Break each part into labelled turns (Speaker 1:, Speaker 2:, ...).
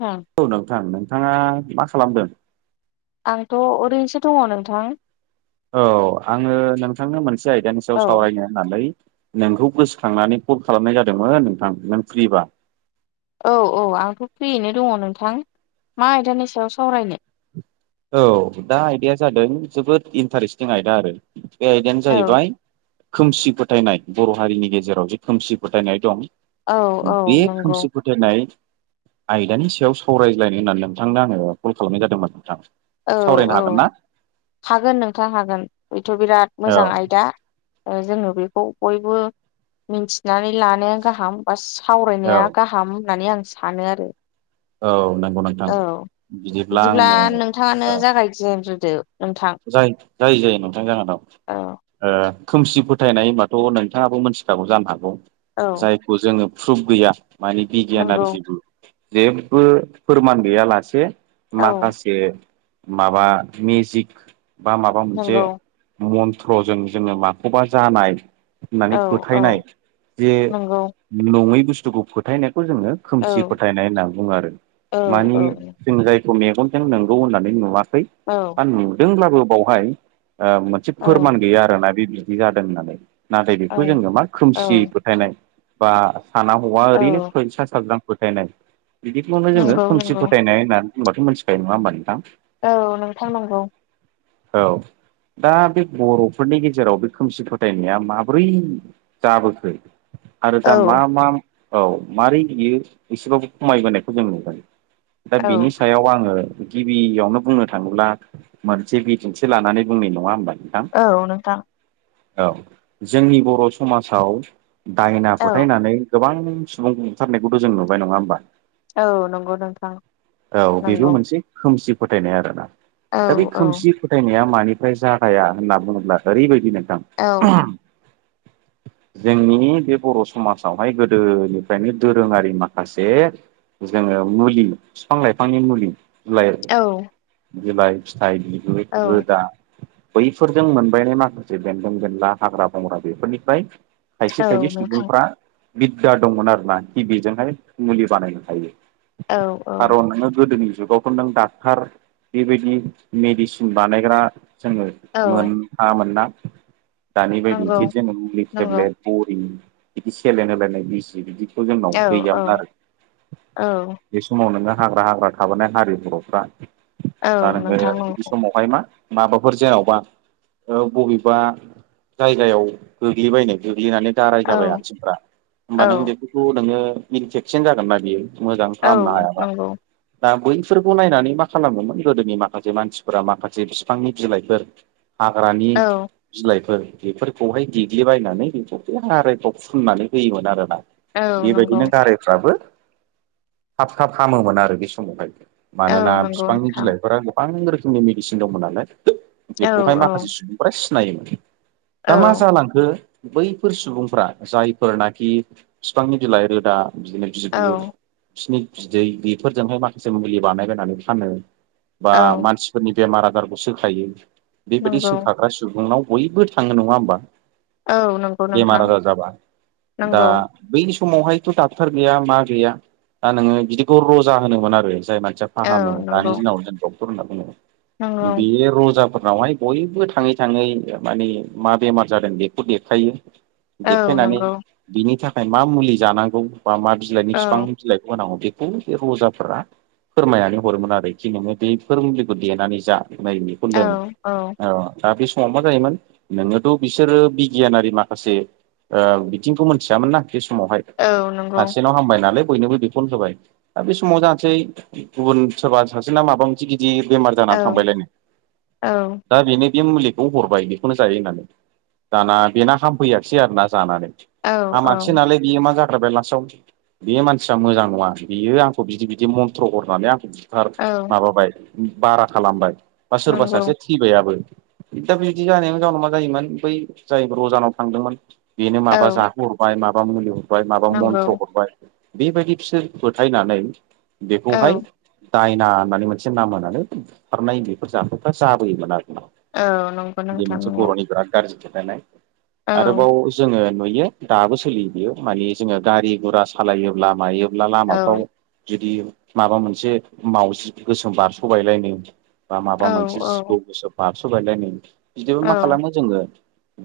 Speaker 1: ओं
Speaker 2: औ नोंथां नोंथाङा मा खालामदों?
Speaker 1: आंथ' ओरैनोसो दङ नोंथां
Speaker 2: औ आङो नोंथांनो मोनसे आयदानि सायाव
Speaker 1: औ
Speaker 2: सावरायनो नानै नोंखौ गोसोखांनानै कल खालामनाय जादोंमोन नोंथां नों फ्रिबा
Speaker 1: औ औ आंथ' फ्रियैनो दङ नोंथां मा आयदानि सायाव सावरायनो
Speaker 2: औ दा आयदाया जादों जोबोद इन्टारेस्टिं आयदा आरो बे आयदायानो
Speaker 1: औ
Speaker 2: जाहैबाय खोमसि फोथायनाय बर' हारिनि गेजेराव जे खोमसि फोथायनाय दं
Speaker 1: औ औ
Speaker 2: बे
Speaker 1: नंगौ
Speaker 2: खोमसि दिनै आयदानि सायाव सावरायज्लायनो होननानै नोंथांनो आङो कल खालामनाय जादोंमोन नोंथां
Speaker 1: औ
Speaker 2: सावरायनो
Speaker 1: औ
Speaker 2: हागोन ना
Speaker 1: हागोन नोंथाङ हागोन बेथ' बिराद
Speaker 2: औ
Speaker 1: मोजां आयदा जोङो बेखौ बयबो मिन्थिनानै लानाया गाहाम बास
Speaker 2: औ
Speaker 1: सावरायनाया गाहाम होननानै आं सानो आरो
Speaker 2: औ नंगौ नों
Speaker 1: औ बिदिब्ला नोंथाङानो जागाय जेनग्रोदो
Speaker 2: जाय जाय जायो नोंथां जाहोनाव
Speaker 1: औ
Speaker 2: खोमसि फोथायनाय होनबाथ' नोंथाङाबो मिथिखागौ जानो हागौ
Speaker 1: औ
Speaker 2: जाय खौ जोङो प्रुफ गैया माने बिगियान आरो
Speaker 1: नंगौ
Speaker 2: जेबो जेबो फोरमान गैयालासे
Speaker 1: औ
Speaker 2: माखासे माबा मेजिक बा माबा मोनसे
Speaker 1: नंगौ
Speaker 2: मन्त्रजों जोङो माखौबा जानाय होननानै
Speaker 1: औ औ
Speaker 2: फोथायनाय जे
Speaker 1: नंगौ
Speaker 2: नङै बुस्थुखौ फोथायनायखौ जोङो
Speaker 1: औ
Speaker 2: खोमसि फोथायनाय होनना बुङो आरो
Speaker 1: औ औ
Speaker 2: मानि जों जाय मेगनजों नंगौ होननानै नुवाखै
Speaker 1: औ
Speaker 2: बा नुदोंब्लाबो बावहाय आ मोनसे फोरमान गैया आरोना बे बिदि जादों होननानै नाथाय
Speaker 1: औ
Speaker 2: बेखौ जोङो मा खोमसि
Speaker 1: औ
Speaker 2: फोथायनाय बा साना हौवा
Speaker 1: औ
Speaker 2: ओरैनो फैसा साब्रां फोथायनाय बिदिखौनो जोङो
Speaker 1: नंगौ
Speaker 2: खोमसि
Speaker 1: नंगौ
Speaker 2: फोथायनाय होननानै बुंबाथ' मोनथिखायो नङा होमबा नोंथां
Speaker 1: औ नोंथां नंगौ
Speaker 2: औ दा बे बर'फोरनि गेजेराव बे खोमसि फोथायनाया माब्रै जाबोखो आरो
Speaker 1: औ
Speaker 2: दा मा मा औ मारै बियो एसेबाबो खमायबोनायखौ जों नुगोन दा
Speaker 1: औ
Speaker 2: बिनि सायाव आङो गिबियावनो बुंनो थाङोब्ला मोनसे बिदिंथि लानानै बुंनाय नङा होमबा नोंथां
Speaker 1: औ नोंथां।
Speaker 2: औ जोंनि बर' समाजाव दायना
Speaker 1: औ
Speaker 2: फोथायनानै गोबां सुबुं ओंखारनायखौथ' जों नुबाय नङा होमबा
Speaker 1: औ नंगौ नोंथां
Speaker 2: औ बेबो
Speaker 1: नंगौ
Speaker 2: मोनसे खोमसि फोथायनाय आरोना
Speaker 1: औ
Speaker 2: दा बे
Speaker 1: औ
Speaker 2: खोमसि फोथायनाया मानिफ्राय जागाया होनना बुङोब्ला ओरैबायदि नोंथां [unintelligible] जोंनि बे बर' समाजावहाय गोदोनिफ्रायनो दोरोङारि माखासे जोङो मुलि फिफां लाइफांनि मुलि बिलाइ
Speaker 1: औ
Speaker 2: बिलाइ, फिथाइ, बिगुर,
Speaker 1: औ
Speaker 2: रोदा बैफोरजों मोनबायनाय माखासे बेन्दों बेनला हाग्रा बंग्रा बेफोरनिफ्राय खायसे
Speaker 1: औ
Speaker 2: खायसे
Speaker 1: नोंथां
Speaker 2: सुबुंफ्रा बिद्दा दंमोन आरो ना खि बिजोंहाय मुलि बानायनो हायो।
Speaker 1: औ औ
Speaker 2: खारन नोङो गोदोनि जुगावथ' नों डाक्टार बेबायदि मेडिसिन बानायग्रा जोङो मोन
Speaker 1: औ
Speaker 2: थाङामोन ना। दानि
Speaker 1: नंगौ
Speaker 2: बायदिजे जोङो मुलि
Speaker 1: नंगौ
Speaker 2: टेब्लेट बरि बिदि सेलेन होलायनाय बिजि बिदि थ' जोंनाव
Speaker 1: औ
Speaker 2: गैयामोन
Speaker 1: औ
Speaker 2: आरो।
Speaker 1: औ
Speaker 2: बे समाव नोङो हाग्रा हाग्रा थाबोनाय हारि बर'फ्रा
Speaker 1: औ
Speaker 2: दा नोङो
Speaker 1: नोंथां नंगौ
Speaker 2: बे समावहाय मा माबाफोर जेन'बा औ बबेबा जायगायाव गोग्लैबायनो गोग्लैनानै गाराय
Speaker 1: औ
Speaker 2: जाबाय आथिंफ्रा होमबा
Speaker 1: औ
Speaker 2: नों बेफोरखौ नोङो मेदिटेक्सिन जागोन ना बियो। मोजां
Speaker 1: औ
Speaker 2: फाहामनो हायाबा
Speaker 1: नंगौ
Speaker 2: दा बैफोरखौ नायनानै मा खालामोमोन गोदोनि माखा से मानसिफोरा माखासे फिफांनि बिलाइफोर हाग्रानि
Speaker 1: औ
Speaker 2: बिलाइफोर बेफोरखौहाय देग्लिबायनानै बेखौ बे गारायफ्राव फुननानै होयोमोन आरोना।
Speaker 1: औ नंगौ
Speaker 2: बेबायदिनो गारायफ्राबो थाब खाब हामोमोन आरो बे समावहाय।
Speaker 1: औ
Speaker 2: मानोना
Speaker 1: नंगौ
Speaker 2: फिफांनि
Speaker 1: नोंथां
Speaker 2: बिलाइफोरा गोबां रोखोमनि मेडिसिन दंमोन नालाय
Speaker 1: औ
Speaker 2: बेखौहाय
Speaker 1: औ
Speaker 2: माखासे सुबुं फ्रा सिनायोमोन
Speaker 1: औ
Speaker 2: दा मा जालां खो बैफोर सुबुंफ्रा जायफोरनाखि फिफांनि बिलाइ रोदा बिदिनो
Speaker 1: औ
Speaker 2: बिगुर फिसिनि बिदै बेफोरजोंहाय माखासे मुलि बानायबायनानै फाननो बा
Speaker 1: औ
Speaker 2: मानसिफोरनि बेमार आजारखौ सोखायो बेबायदि
Speaker 1: नंगौ
Speaker 2: सोखा आरो सुबुंनाव बयबो थाङो नङा होमबा?
Speaker 1: औ नंगौ
Speaker 2: बेमार
Speaker 1: नोंथां
Speaker 2: आजार जाबा दा
Speaker 1: नंगौ
Speaker 2: बै समावहायथ' डाक्टर गैया मा गैया दा नोङो बिदिखौ रजा होनोमोन आरो जाय मानसिया
Speaker 1: औ
Speaker 2: फाहामो
Speaker 1: नंगौ
Speaker 2: दानि दिनाव जों डक्टर होनना बुङो
Speaker 1: नंगौ
Speaker 2: बे रजाफोरनावहाय बयबो थाङै थाङै माने मा बेमार जादों बेखौ देखायो।
Speaker 1: औ
Speaker 2: देखायनानै
Speaker 1: नंगौ
Speaker 2: बिनि थाखाय मा मुलि जानांगौ बा मा बिलाइनि
Speaker 1: औ
Speaker 2: फिफां बिलाइखौ होनांगौ बेखौ बे रजाफोरा फोरमायनानै हरोमोन आरोखि नोङो बेफोर मुलिखौ देनानै जा नै बेखौ
Speaker 1: औ
Speaker 2: लों
Speaker 1: औ
Speaker 2: ओ दा बे समाव मा जायोमोन नोङोथ' बिसोरो बिगियानारि माखासे ओ बिथिंखौ मोनथियामोनना बे समावहाय
Speaker 1: औ नंगौ
Speaker 2: सासेनाव हामबाय नालाय बयनोबो बेखौनो होबाय दा बे समाव जानोसै गुबुन सोरबा सासेना माबा मोनसे गिदिर बेमार
Speaker 1: औ
Speaker 2: जानानै थांबायलायनो
Speaker 1: औ
Speaker 2: दा बेनो बे मुलिखौ हरबाय बेखौनो जायो होननानै दाना बेना हामफैयाखिसै आरोना जानानै
Speaker 1: औ औ
Speaker 2: हामाखसै नालाय बियो मा जाग्रोबाय लास्टआव बे मानसिया मोजां नङा बेयो आंखौ बिदि बिदि मन्थ्र हरनानै आंखौ बार
Speaker 1: औ
Speaker 2: माबाबाय बारा खालामबाय बा सोरबा
Speaker 1: नंगौ
Speaker 2: सासे फैबायाबो दा बिदि जानायनि जाउनाव मा जायोमोन बै जाय रजानाव थांदोंमोन बेनो
Speaker 1: औ
Speaker 2: माबा जाहोहरबाय माबा मुलि हरबाय माबा
Speaker 1: नंगौ
Speaker 2: मन्थ्र हरबाय बेबायदि बिसोर फोथायनानै
Speaker 1: औ
Speaker 2: बेखौहाय दायना होननानै मोन से नाम होनानै बुथारनाय बेफोर जाथायफ्रा जाबोयोमोन आरोना।
Speaker 1: औ नंगौ
Speaker 2: बे
Speaker 1: नोंथां
Speaker 2: मोनसे
Speaker 1: नंगौ
Speaker 2: बर'नि बिराद गाज्रि
Speaker 1: औ
Speaker 2: [unintelligible] आरोबाव जोङो नुयो दाबो सोलियो बेयो मानि जोङो गारि गुरा सालायोब्ला मायो ला
Speaker 1: औ
Speaker 2: लामाफ्राव जुदि माबा मोनसे मावजि गोसोम बारस'बायलायनो बा माबा
Speaker 1: औ
Speaker 2: मोनसे जिबौ
Speaker 1: औ
Speaker 2: गोसोम बारस'बायलायनो बिदियाव
Speaker 1: औ
Speaker 2: मा खालामो जोङो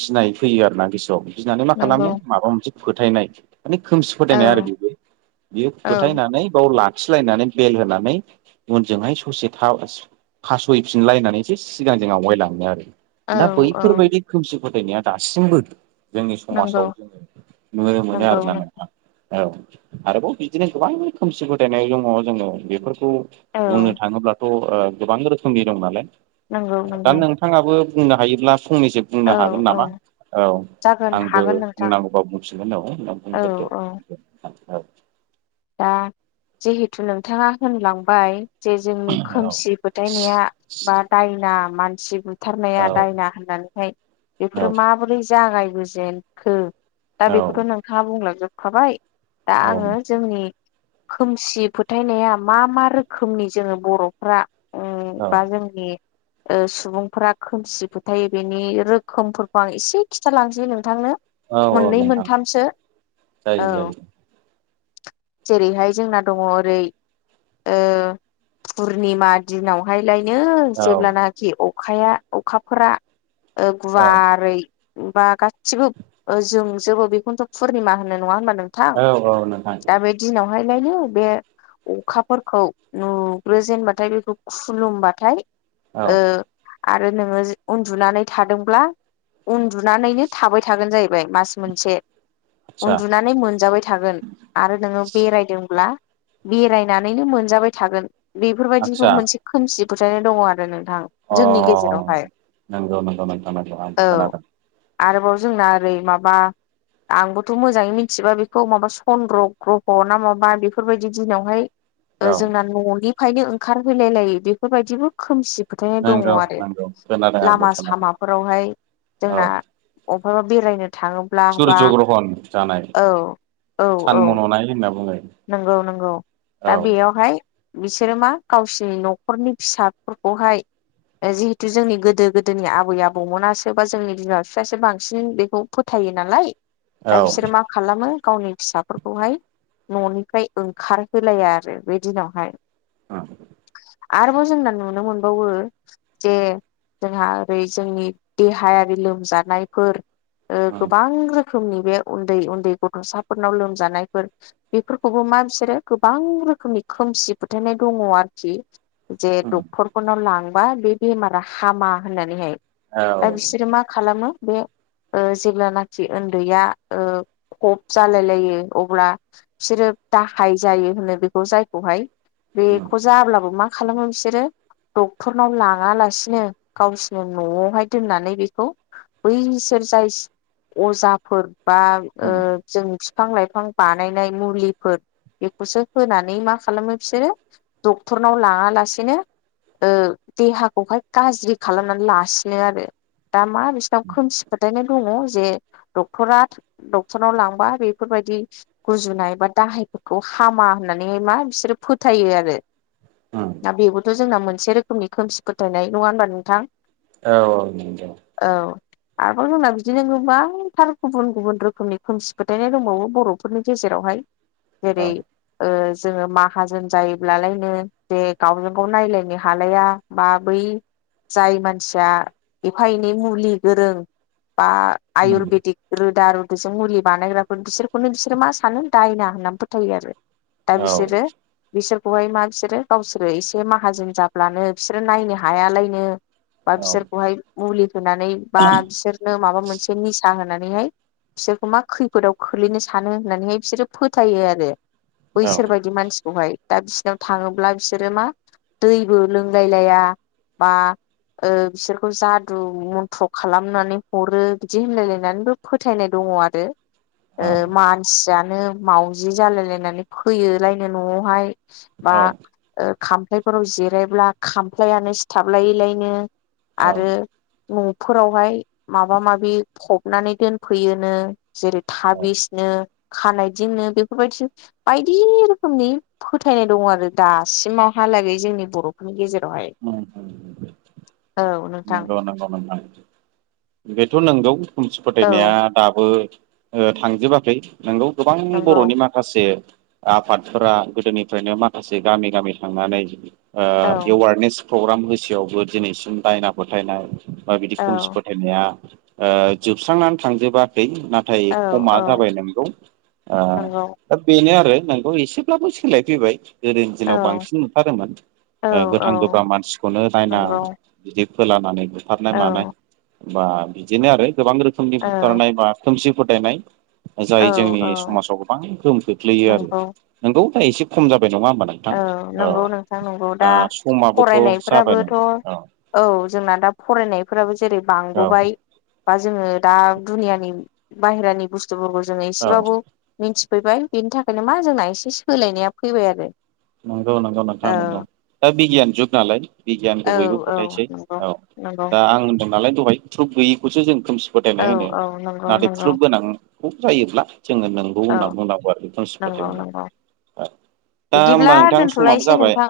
Speaker 2: गिनाय फैयो आरोना गोसोआव गिनानै मा
Speaker 1: नंगौ
Speaker 2: खालामो माबा मोनसे फोथायनाय माने खोमसि
Speaker 1: औ
Speaker 2: फोथायनाय आरो बेबो बेयो
Speaker 1: औ
Speaker 2: फोथायनानै बाव लाखिलायनानै बेल होनानै उनजोंहाय ससे था फासयफिनलायनानैसो सिगांजों आवगायलाङो आरो। दा
Speaker 1: औ
Speaker 2: बैफोरबायदि खोमसि फोथायनाया दासिमबो जोंनि
Speaker 1: नंगौ
Speaker 2: समाजाव जोङो नुनो मोनो
Speaker 1: नंगौ
Speaker 2: आरोना नोंथां। औ आरोबाव बिदिनो गोबां खोमसि फोथायनाय दङ जोङो बेफोरखौ
Speaker 1: औ
Speaker 2: बुंनो थाङोब्लाथ' ओ गोबां रोखोमनि दं नालाय
Speaker 1: नंगौ
Speaker 2: दा
Speaker 1: नंगौ
Speaker 2: नों थाङाबो बुंनो हायोब्ला फंनैसो
Speaker 1: औ
Speaker 2: बुंनो हागोन
Speaker 1: औ
Speaker 2: नामा औ
Speaker 1: जागोन
Speaker 2: आंबो
Speaker 1: हागोन नोंथां
Speaker 2: बुंनांगौबा बुंफिनगोन औ नों
Speaker 1: औ
Speaker 2: बुंग्रोदो।
Speaker 1: औ
Speaker 2: [unintelligible]
Speaker 1: दा जिहेथु नोंथाङा होनलांबाय जे जोंनि
Speaker 2: औ
Speaker 1: खोमसि फोथायनाया बा दायना मानसि बु थारनाया दायना होननानैहाय बेफोरो माबोरै जागायबोजेनखो। दा
Speaker 2: औ
Speaker 1: बेखौथ' नोंथाङा बुंलांजोबखाबाय दा आङो जोंनि खोमसि फोथायनाया मा मा रोखोमनि जोङो बर'फ्रा उम बा
Speaker 2: औ
Speaker 1: जोंनि ओ सुबुंफोरा खोमसि फोथायो बेनि रोखोमफोरखौ आं एसे खिन्थालांसै नोंथांनो।
Speaker 2: औ
Speaker 1: मोननै
Speaker 2: नोंथां
Speaker 1: मोनथामसो
Speaker 2: जायो
Speaker 1: औ।
Speaker 2: जायो
Speaker 1: जेरैहाय जोंना दङ ओरै ओ पुर्निमा दिनावहायलायनो
Speaker 2: औ
Speaker 1: जेब्लानाखि अखाया अखाफोरा ओ
Speaker 2: औ
Speaker 1: गुवारै बा गासिबो ओ जोंजोबो बेखौनोथ' पुर्निमा होनो नङा होनबा नोंथां?
Speaker 2: औ औ नोंथां।
Speaker 1: दा बे दिनावहायलायनो बे अखाफोरखौ नुग्रोजेनबाथाय बेखौ खुलुमबाथाय
Speaker 2: औ
Speaker 1: ओ आरो नोङो जि उन्दुनानै थादोंब्ला उन्दुनानैनो थाबाय थागोन जाहैबाय मास मोनसे।
Speaker 2: आदसा
Speaker 1: उन्दुनानै मोनजाबाय थागोन। आरो नोङो बेरायदोंब्ला बेरायनानैनो मोनजाबाय थागोन बेफोरबायदिखौ
Speaker 2: आदसा
Speaker 1: मोनसे खोमसि फोथायनाय दङ आरो नोंथां।
Speaker 2: अ
Speaker 1: जोंनि गेजेरावहाय
Speaker 2: नंगौ नंगौ नोंथां आंबो आंबो
Speaker 1: औ
Speaker 2: खोनादों।
Speaker 1: आरोबाव जोंना ओरै माबा आंबोथ' मोजाङै मिथिबा बेखौ माबा चन्द्र ग्रह' ना माबा बेफोरबायदि दिनावहाय ओ
Speaker 2: औ
Speaker 1: जोंना न'नि खायनो ओंखारहोलाय लायि बेफोरबायदिबो खोमसि फोथायनाय दङ
Speaker 2: नंगौ
Speaker 1: आरो
Speaker 2: नंगौ खोनादों आंबो
Speaker 1: लामा
Speaker 2: खोनादों
Speaker 1: सामाफोरावहाय
Speaker 2: औ
Speaker 1: जोंना अबहायबा बेरायनो थाङो
Speaker 2: सुर्य ग्रहन जानाय
Speaker 1: औ
Speaker 2: सान
Speaker 1: औ
Speaker 2: मन'नाय होनना बुंङो।
Speaker 1: नंगौ नंगौ दा बेयावहाय बिसोरो मा गावसिनि न'खरनि फिसाफोरखौहाय ओ जिहेतु जोंनि गोदो गोदोनि आबै आबौमोनासो बा जोंनि बिमा बिफायासो बांसिन बेखौ फोथायो नालाय दा
Speaker 2: औ
Speaker 1: बिसोरो मा खालामो गावनि फिसाफोरखौहाय न'निफ्राय ओंखारहोलाया आरो बे दिनावहाय।
Speaker 2: औ।
Speaker 1: आरोबाव जोंना नुनो मोनबावो जे जोंहा ओरै जोंनि देहायारि लोमजानायफोर ओ
Speaker 2: उम
Speaker 1: गोबां रोखोमनि बे उन्दै उन्दै गथ'साफोरनाव लोमजानायफोर बेफोरखौबो मा बिसोरो गोबां रोखोमनि खोमसि फोथायनाय दङ आरोखि। जे
Speaker 2: उम
Speaker 1: डक्टरफोरनाव लांबा बे बेमारा हामा होननानैहाय।
Speaker 2: औ
Speaker 1: दा बिसोरो मा खालामो बे ओ जेब्लानाखि उन्दैया ओ खब जालायलायो अब्ला बिसोरो दाहाय जायो होनो बेखौ जायखौहाय
Speaker 2: उम
Speaker 1: बेखौ जाब्लाबो मा खालामो बिसोरो डक्टरनाव लाङा लासिनो गावसोरनो न'आवहाय दोननानै बेखौ बैसोर जाय अजाफोर बा ओ
Speaker 2: उम
Speaker 1: जों बिफां लाइफां बा नायनाय मुलिफोर बेखौसो होनानै मा खालामो बिसोरो डक्टरनाव लाङा लासिनो ओ देहाखौहाय गाज्रि खालामनानै लासिनो आरो। दा मा बिसिनाव खोमसि फोथायनाय दङ' जे डक्टरा डक्टराव लांबा बेफोरबायदि गुजुनाय बा दाहायफोरखौ हामा होननानैहाय मा बिसोरो फोथायो आरो।
Speaker 2: उम
Speaker 1: दा बेबोथ' जोंना मोनसे रोखोमनि खोमसि फोथायनाय। नङा होनबा नोंथां?
Speaker 2: औ औ नोंगौ।
Speaker 1: औ। आरोबाव जोंना बिदिनो गोबांथार गुबुन गुबुन रोखोमनि खोमसि फोथायनाय दंबावो बर' फोरनि गेजेरावहाय। जेरै
Speaker 2: औ
Speaker 1: ओ जोङो माहाजोन जायोब्लालायनो जे गावजों गाव नायलायनो हालाया बा बै जाय मानसिया एफा एनै मुलि गोरों बा
Speaker 2: उम
Speaker 1: आयुरवेदिक रोदा रुद'जों मुलि बानायग्राफोर बिसोरखौनो बिसो सोरो मा सानो दायना होननानै फोथायो आरो। दा
Speaker 2: औ
Speaker 1: बिसोरो बिसोरखौहाय मा बिसोरो गावसोरो एसे माहाजोन जाब्लानो बिसोरो नायनो हायालायनो बा
Speaker 2: औ
Speaker 1: बिसोरखौहाय मुलि होनानै बा बिसोरनो माबा मोनसे निसा होनानैहाय बिसोरखौ मा खैफोदाव खोलैनो सानो होननानैहाय बिसोरो फोथायो आरो। बैसोर बायदि मानसिखौहाय। दा बिसिनाव थाङोब्ला बिसोरो मा दैबो लोंलाय लाया बा ओ बिसोरखौ जादु मन्थ्र' खालामनानै हरो बिदि होनलायलायनानैबो फोथायनाय दङ' आरो।
Speaker 2: औ
Speaker 1: ओ
Speaker 2: औ
Speaker 1: मानसियानो मावजि जालायलायनानै फैयोलायनो न'आवहाय बा
Speaker 2: औ
Speaker 1: ओ खामफ्लायफोराव जिरायब्ला खामफ्लायानो सिथाबलाय लायनो।
Speaker 2: औ
Speaker 1: आरो न'फोरावहाय माबा माबि फबनानै दोनफैयोनो। जेरै
Speaker 2: औ
Speaker 1: थाबिसनो खानायदिंनो बेफोरबायदि बायदि रोखोमनि फोथायनाय दङ' आरो दासिमावहालागै जोंनि बर' नि गेजेरावहाय। औ नोंथां
Speaker 2: [unintelligible] बेथ' नंगौ खोमसि
Speaker 1: औ
Speaker 2: फोथायनाया दाबो ओ थांजोबाखै। नोंगौ, गोबां
Speaker 1: नंगौ
Speaker 2: बर'नि मा खासे आफादफोरा गोदोनिफ्रायनो माखासे गामि गामि थांनानै ओ
Speaker 1: औ
Speaker 2: एवारनेस प्रग्राम होसेयावबो दिनैसिम दायना फोथायनाय बा बिदि
Speaker 1: औ
Speaker 2: खोमसि फोथायनाया ओ जोबस्रांनानै थांजोबाखै। ना थाय
Speaker 1: औ
Speaker 2: खमा
Speaker 1: औ
Speaker 2: जाबाय नोंगौ। ओ
Speaker 1: नंगौ
Speaker 2: दा बेनो आरो नोंगौ एसेब्लाबो सोलायफैबाय। गोदोनि
Speaker 1: औ
Speaker 2: दिनाव बांसिन नुथारोमोन
Speaker 1: औ
Speaker 2: ओ
Speaker 1: औ
Speaker 2: गोथां गोब्राम मानसिखौनो दायना
Speaker 1: नंगौ
Speaker 2: बिदि फोलानानै बुथारनाय
Speaker 1: औ
Speaker 2: मानाय बा बिदिनो आरो गोबां रोखोमनि
Speaker 1: औ
Speaker 2: बुथारनाय बा खोमसि फोथायनाय
Speaker 1: औ
Speaker 2: जाय जोंनि
Speaker 1: औ
Speaker 2: समाजाव गोबां गोहोम खोख्लैयो आरो।
Speaker 1: नंगौ
Speaker 2: नोंगौ दा एसे खम जाबाय। नङा होमबा नों
Speaker 1: औ नंगौ नोंथां नंगौ। दा
Speaker 2: समाबोथ' जाबायनो
Speaker 1: फरायनायफोराबोथ' औ जोंना दा फरायनायफोराबो जेरै
Speaker 2: औ
Speaker 1: बांबोबाय बा जोङो दा दुनियानि बाहेरानि बुस्थुफोरखौ जोङो
Speaker 2: औ
Speaker 1: एसेबाबो मिन्थिफैबाय। बिनि थाखायनो मा जोंना एसे सोलायनाया फैबाय आरो।
Speaker 2: नंगौ नंगौ नोंथां नंगौ, दा बिगियान जुग नालाय। बिगियानखौ
Speaker 1: औ
Speaker 2: बयबो
Speaker 1: औ
Speaker 2: फोथायसै।
Speaker 1: नंगौ
Speaker 2: औ
Speaker 1: नंगौ
Speaker 2: दा आं होनदों नालाय दहाय प्रुब गैयैखौसो जों खोमसि
Speaker 1: औ
Speaker 2: फोथायनाय होनो।
Speaker 1: औ नंगौ
Speaker 2: नाथाय
Speaker 1: नंगौ
Speaker 2: प्रुब गोनां प्रुब जायोब्ला जोङो नंगौ
Speaker 1: औ
Speaker 2: होनना बुंनांगौ आरो बे खोमसि
Speaker 1: नंगौ
Speaker 2: फोथायनायाव।
Speaker 1: नंगौ
Speaker 2: दा होमबा
Speaker 1: बिदिब्ला
Speaker 2: नोंथां समाबो
Speaker 1: दोनथ'लायसै
Speaker 2: जाबाय।
Speaker 1: नोंथां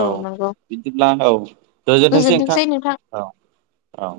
Speaker 2: औ बिदिब्ला औ गोजोनथोंसै नोंथां औ औ।